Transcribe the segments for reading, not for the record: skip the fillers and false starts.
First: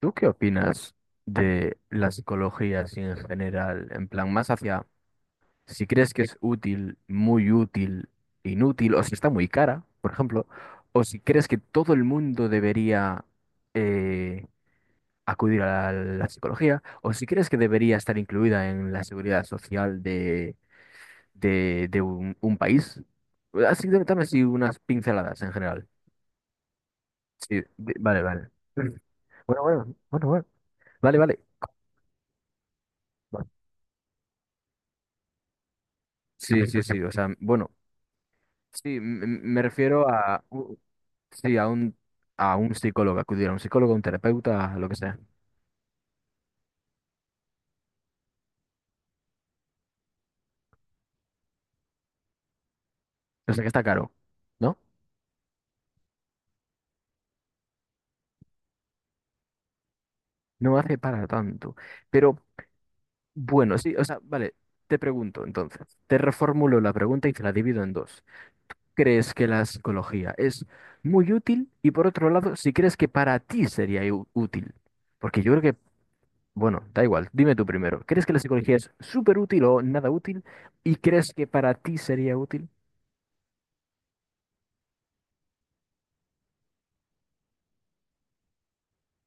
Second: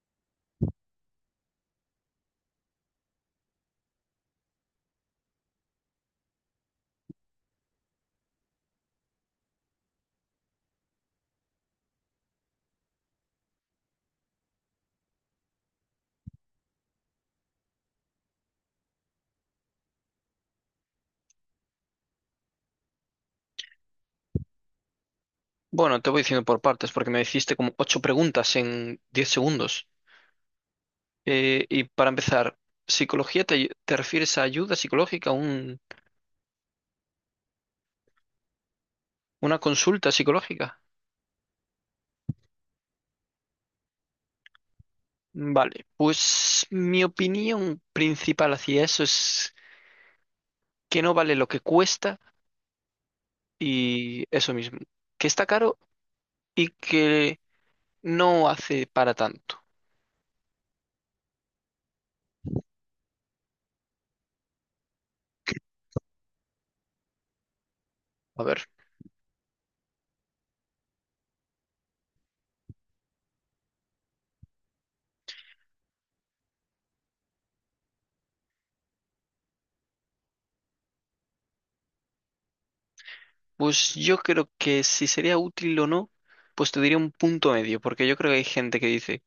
¿Tú qué opinas de la psicología así en general? En plan, más hacia si crees que es útil, muy útil, inútil, o si está muy cara, por ejemplo, o si crees que todo el mundo debería eh, acudir a la psicología, o si crees que debería estar incluida en la seguridad social de un país. Así, dame así unas pinceladas en general. Bueno, te voy diciendo por partes porque me hiciste Sí, como ocho vale, vale. preguntas en diez Bueno, segundos. bueno, bueno, bueno. Vale, vale. Y para empezar, ¿psicología te refieres a ayuda psicológica, un- Sí, sí, sí, o sea, bueno, sí, una me refiero consulta a, psicológica? sí, a un psicólogo, acudir a un psicólogo, a un terapeuta, a lo que sea. Vale, pues mi opinión principal hacia eso es que no vale lo que cuesta O sea, que está caro, y eso ¿no? mismo, que está caro y que no hace para tanto. No hace para tanto. Pero bueno, sí, o sea, vale, te pregunto entonces, te reformulo la pregunta y te la divido en dos. A ver, ¿Crees que la psicología es muy útil? Y por otro lado, si crees que para ti sería útil, porque yo creo que bueno, da igual, dime tú primero. ¿Crees que la psicología es súper útil o nada útil? ¿Y crees que para ti sería útil? pues yo creo que si sería útil o no, pues te diría un punto medio, porque yo creo que hay gente que dice:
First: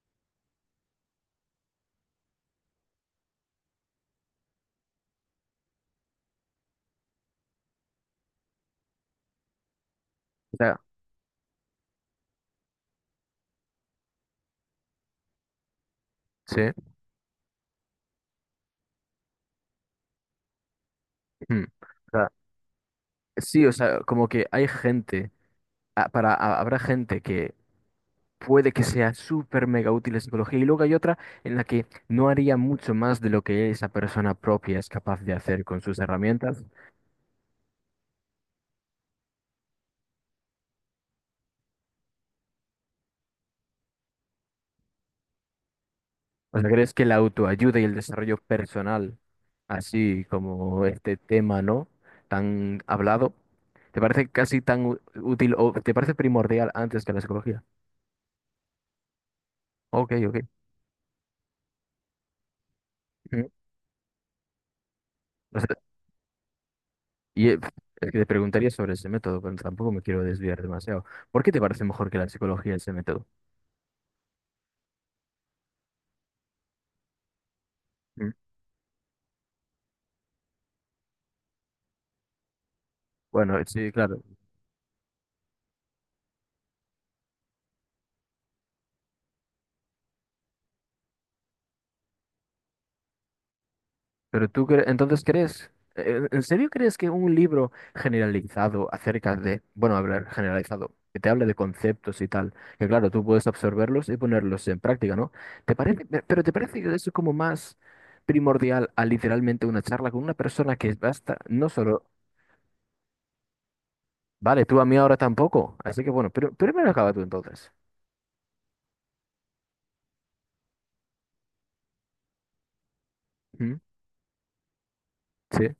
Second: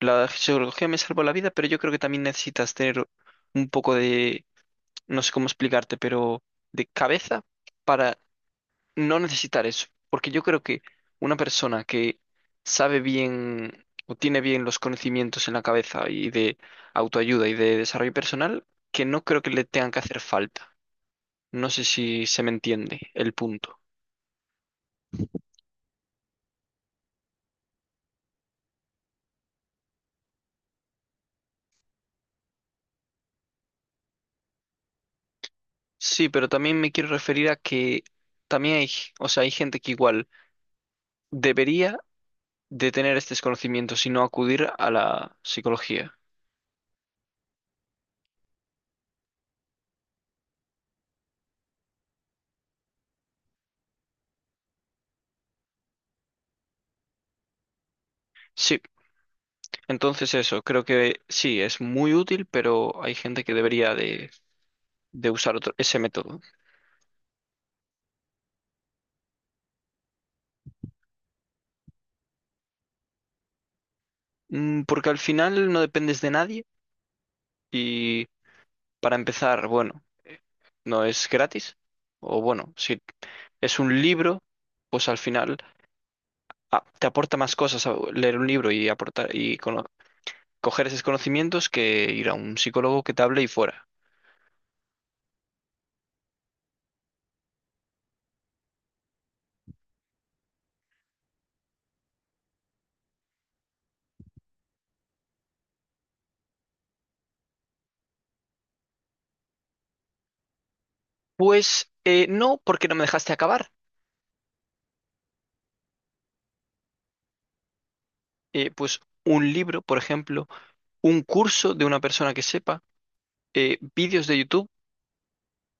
la geología me salvó la vida, pero yo creo que también necesitas tener un poco de, no sé cómo explicarte, pero de cabeza para no necesitar eso. Porque yo O creo que sea, una persona que sabe bien o tiene bien los conocimientos en la cabeza y de sí. autoayuda y de desarrollo personal, que no creo que le tengan que hacer falta. Mm. No sé O si sea, se me entiende el sí, o punto. sea, como que hay gente, habrá gente que puede que sea súper mega útil la psicología, y luego hay otra en la que no haría mucho más de lo que esa persona propia es capaz de hacer con sus Sí, pero herramientas. también me quiero referir a que también hay, o sea, hay gente que igual debería de tener estos conocimientos y no acudir a la psicología. O sea, ¿crees que la autoayuda y el desarrollo personal, así como este tema, ¿no? Tan hablado, ¿te parece casi tan útil o te parece primordial antes que la psicología? Sí, Ok, entonces ok. eso, creo que sí, es muy útil, pero hay gente Ujú. que debería de usar O sea, ese método. y es que te preguntaría sobre ese método, pero tampoco me quiero desviar demasiado. ¿Por qué te parece mejor que la psicología ese método? Porque al final no dependes de nadie y Mm. para empezar, bueno, no es gratis. O bueno, si Bueno, es sí, un claro. libro, pues al final te aporta más cosas leer un libro y aportar y coger esos conocimientos que ir a un psicólogo que te hable y fuera. Pero tú entonces crees, ¿en serio crees que un libro generalizado acerca de, bueno, hablar generalizado, que te hable de conceptos y tal, que claro, tú puedes absorberlos y ponerlos en práctica, ¿no? ¿Te parece, pero te parece que eso es como más primordial a literalmente una charla con una persona que basta, no Pues solo, no, porque no me dejaste acabar. vale, tú a mí ahora tampoco, así que bueno, pero primero acaba tú entonces. Pues un libro, por ejemplo, un curso de una persona que sepa, ¿Mm? vídeos de YouTube, ¿Sí?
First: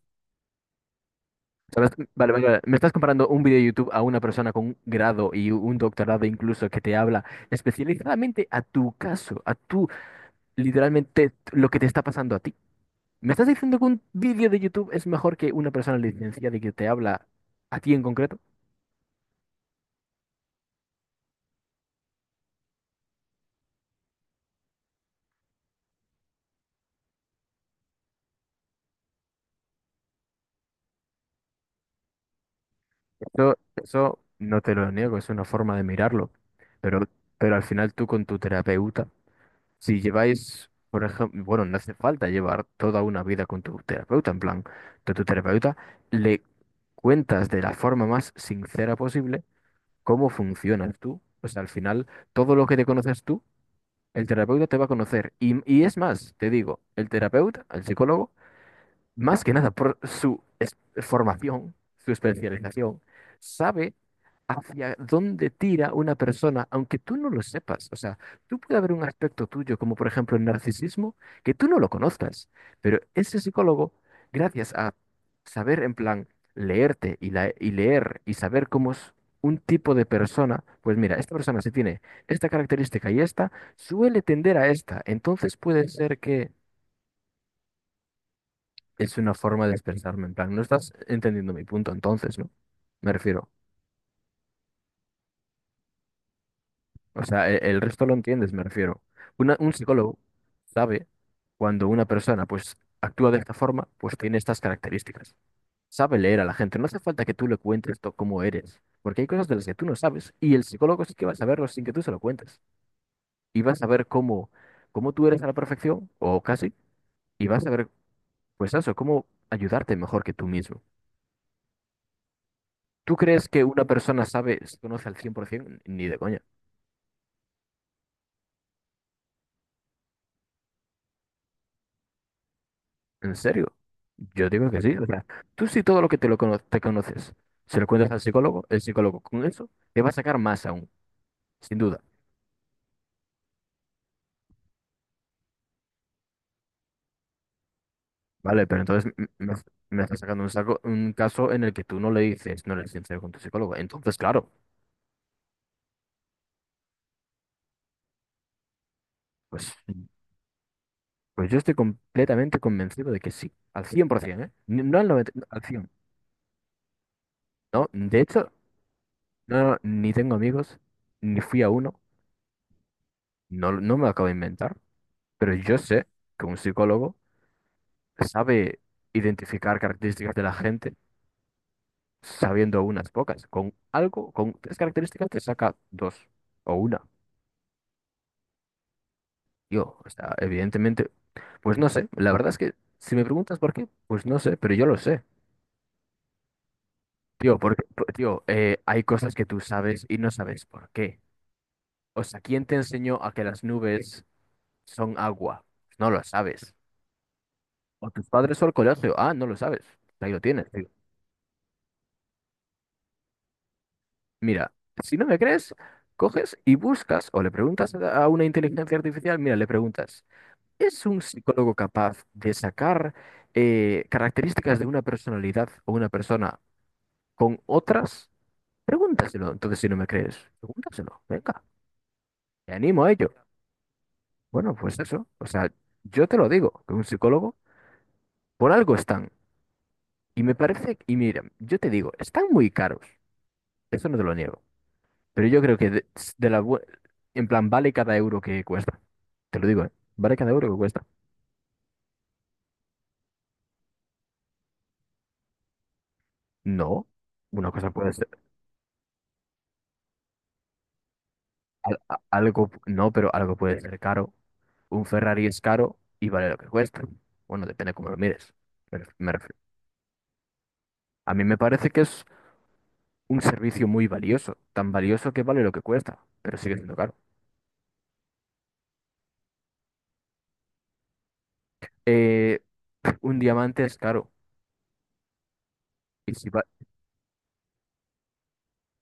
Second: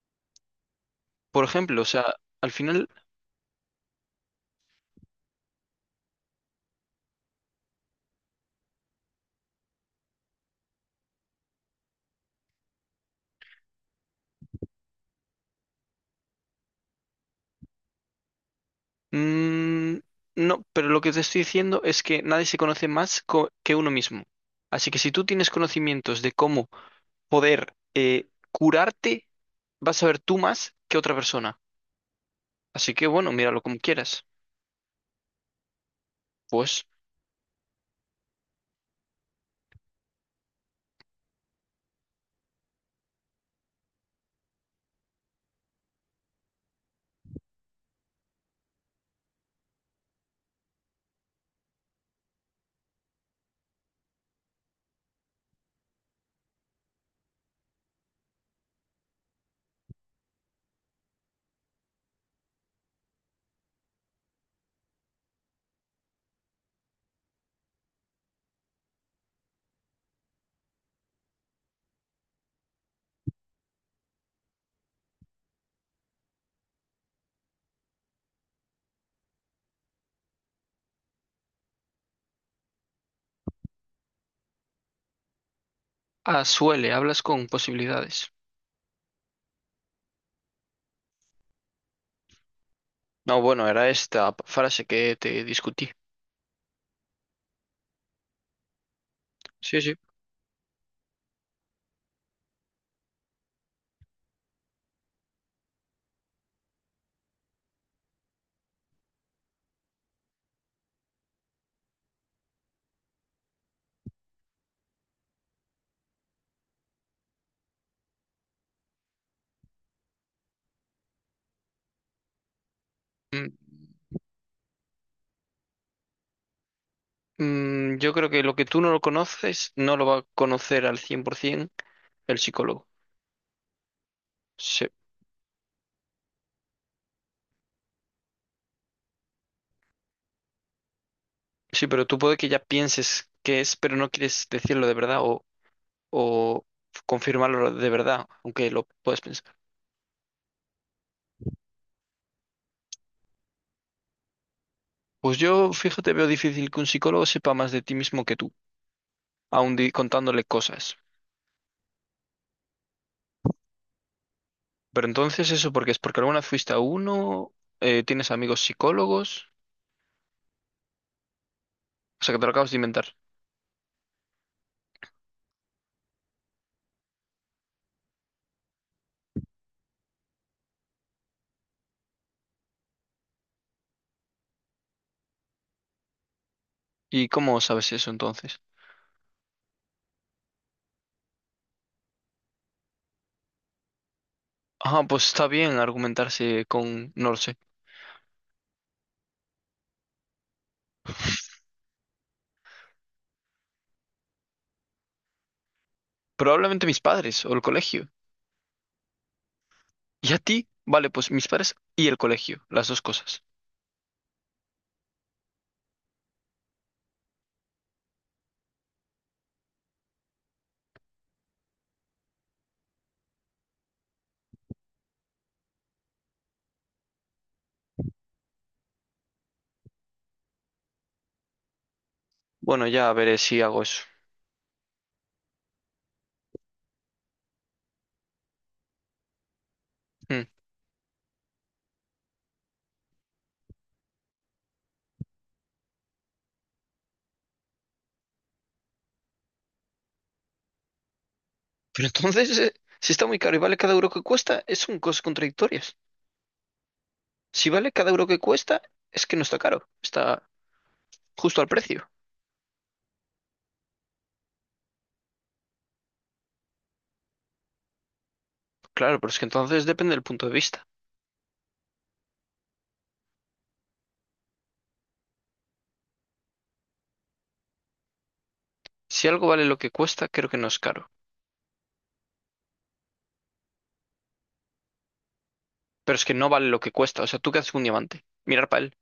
por ejemplo. O ¿Sabes? sea, Vale, vale, al vale. Me final, estás comparando un video de YouTube a una persona con un grado y un doctorado incluso que te habla especializadamente a tu caso, a tu, literalmente, lo que te está pasando a ti. ¿Me estás diciendo que un video de YouTube es mejor que una persona licenciada y que te habla a ti en concreto? mm, no, pero lo que te estoy diciendo es que nadie se conoce más que uno mismo. Así que si tú tienes conocimientos de cómo poder curarte, vas a ver tú más que otra persona. Así que bueno, Eso, míralo como eso quieras. no te lo niego, es una forma de mirarlo. Pues, Pero, pero al final tú con tu terapeuta. Si lleváis, por ejemplo, bueno, no hace falta llevar toda una vida con tu terapeuta, en plan, de tu terapeuta, le cuentas de la forma más sincera posible cómo funcionas tú. O sea, al final, todo lo que te conoces tú, el terapeuta te va a conocer. Y es más, te digo, el terapeuta, el psicólogo, más que nada por su formación, su especialización, sabe hacia dónde tira una persona, aunque tú no lo sepas. O sea, tú puede haber un aspecto tuyo, como por ejemplo el narcisismo, que tú no lo conozcas, pero ese psicólogo, gracias a saber en plan leerte y leer y saber cómo es un tipo de persona, pues mira, esta persona si tiene esta característica y esta, suele tender a esta. Entonces puede ser que suele, hablas con posibilidades. es una forma de expresarme, en plan, no estás entendiendo mi punto entonces, ¿no? Me No, refiero. bueno, era esta frase que te discutí. O sea, resto lo entiendes, me refiero. Un Sí, sí. psicólogo sabe cuando una persona pues actúa de esta forma, pues tiene estas características. Sabe leer a la gente, no hace falta que tú le cuentes cómo eres, porque hay cosas de las que tú no sabes y el psicólogo sí que va a saberlo sin que tú se lo cuentes. Y va a saber cómo, cómo tú eres a la perfección, o casi, y va a saber, pues eso, cómo ayudarte mejor que tú mismo. ¿Tú crees Mm, que una persona sabe, se conoce al 100%? Ni de coña. yo creo que lo que tú no lo conoces no lo va a conocer al 100% el psicólogo. ¿En serio? Yo digo que Sí, sí. O sea, tú si todo lo que te lo te conoces, se lo cuentas al psicólogo, el psicólogo con eso te va a sacar más aún, sin sí, duda. pero tú puede que ya pienses qué es, pero no quieres decirlo de verdad o confirmarlo de verdad, Vale, aunque pero lo entonces puedes pensar. me estás sacando un, saco, un caso en el que tú no le dices, no eres sincero con tu psicólogo. Entonces, claro, Pues yo, fíjate, veo difícil que un psicólogo sepa más de ti mismo que tú, pues, aun contándole cosas. pues yo estoy completamente convencido de que sí, al 100%, ¿eh? No Pero al 90, no, entonces, al ¿eso cien, porque es? ¿Porque alguna vez fuiste a uno? No, de ¿Tienes hecho, amigos psicólogos? no, no, ni tengo amigos, ni fui a uno, O sea, que te lo acabas de inventar. no, no me lo acabo de inventar. Pero yo sé que un psicólogo sabe identificar características de la gente sabiendo unas pocas. Con algo, con tres características te saca dos o una. ¿Y cómo sabes eso entonces? Yo, o sea, evidentemente, pues no sé. La verdad es que si me preguntas por qué, pues no sé, pero yo lo Ah, sé. pues está bien argumentarse con, no lo sé. Tío, porque, tío, hay cosas que tú sabes y no sabes por qué. O sea, ¿quién te enseñó a que las nubes son agua? No lo sabes. Probablemente mis padres o el colegio. O tus padres o el colegio. Ah, no lo sabes. Ahí ¿Y a lo ti? tienes. Vale, pues mis padres y el colegio, las dos cosas. Mira, si no me crees, coges y buscas o le preguntas a una inteligencia artificial, mira, le preguntas, ¿es un psicólogo capaz de sacar características de una personalidad o una persona con otras? Pregúntaselo. Entonces, si no me crees, pregúntaselo. Venga, te Bueno, animo a ya ello. veré si hago eso. Bueno, pues eso. O sea, yo te lo digo, que un psicólogo por algo están. Y Mm. me parece, y mira, yo te digo, están muy caros. Eso no te lo niego. Pero yo creo que de la, bu- en plan, vale cada euro que cuesta. Te lo digo, ¿eh? Vale cada euro que cuesta. Pero entonces, si está muy caro y vale cada euro que cuesta, es son cosas contradictorias. No, Si una cosa vale cada puede euro ser, que cuesta, es que no está caro, está justo al precio. Algo, no, pero algo puede ser caro. Un Ferrari es caro y vale lo que cuesta. Bueno, depende cómo lo mires. Claro, pero Me es que refiero. entonces depende del punto de vista. A mí me parece que es un servicio muy valioso, tan valioso que vale lo que cuesta, pero sigue siendo caro. Si algo vale lo que cuesta, creo que no es caro. Eh, un diamante es caro Pero es y que si, no vale lo que cuesta. O sea, ¿tú qué haces con un diamante? Mirar para él.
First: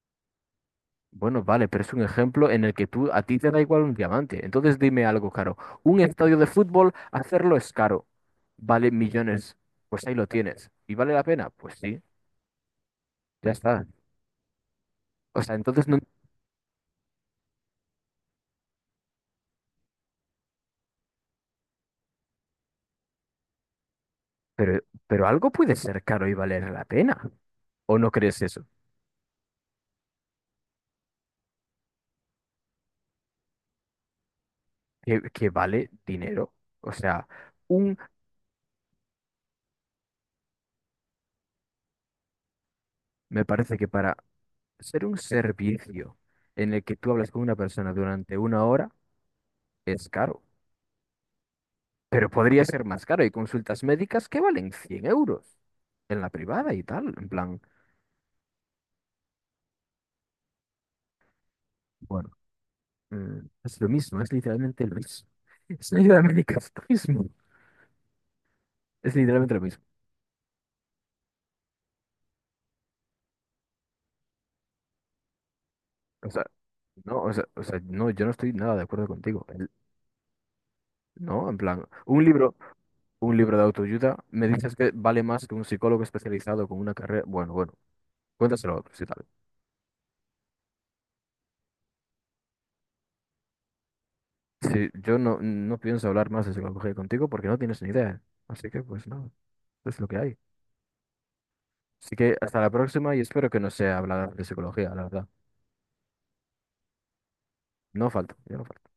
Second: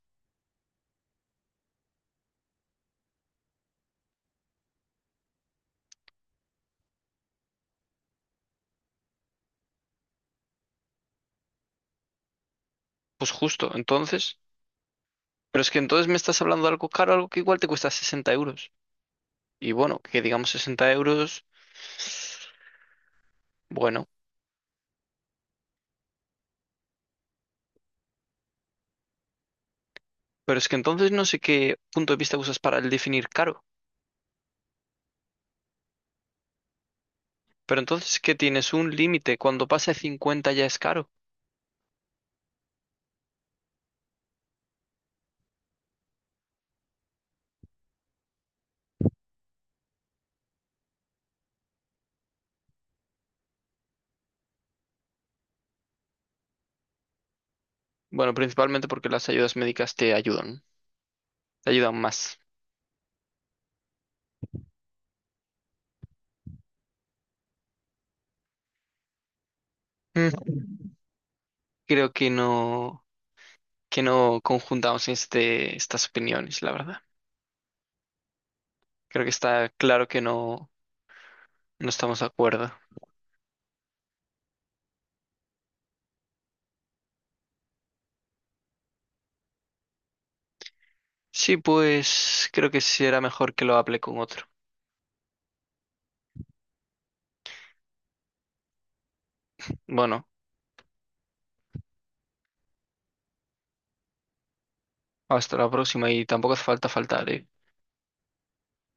bueno, vale, pero es un ejemplo en el que tú a ti te da igual un diamante. Entonces dime algo caro. Un estadio de fútbol, hacerlo es caro. Vale millones. Pues ahí lo tienes. ¿Y vale la pena? Pues sí, Pues ya justo, está. entonces. O sea, Pero es que entonces no. entonces me estás hablando de algo caro, algo que igual te cuesta 60 euros. Y bueno, que digamos 60 euros, bueno, Pero, pero algo puede ser caro y valer la pena. ¿O no crees eso? pero es que entonces no sé qué punto de vista usas para el definir caro. Que vale dinero. O sea, Pero un. entonces qué tienes un límite, cuando pase 50 ya es caro. Me parece que para ser un servicio en el que tú hablas con una persona durante una hora es caro. Pero podría ser más caro. Hay consultas médicas que valen 100 euros en la privada y tal. En plan, Bueno, principalmente porque las ayudas médicas te ayudan bueno, más. mm, es lo mismo, es literalmente lo mismo. Es literalmente lo mismo. Es literalmente lo mismo. Mm. Creo que no conjuntamos estas O sea, opiniones, la verdad. no, o sea, no, yo no estoy nada de acuerdo Creo que contigo. está claro que no, No, en plan, no estamos de acuerdo. un libro de autoayuda, me dices que vale más que un psicólogo especializado con una carrera. Bueno, bueno, cuéntaselo a otros y tal. Sí, pues creo que sí será mejor que lo hable con otro. Sí, yo no, no pienso hablar más de psicología contigo porque no tienes ni idea. Así que, pues no, es lo que Bueno, hay. Así que hasta la próxima y espero que no sea hablar de psicología, la verdad. hasta la próxima y tampoco hace falta faltar, ¿eh? No falta, yo no falto.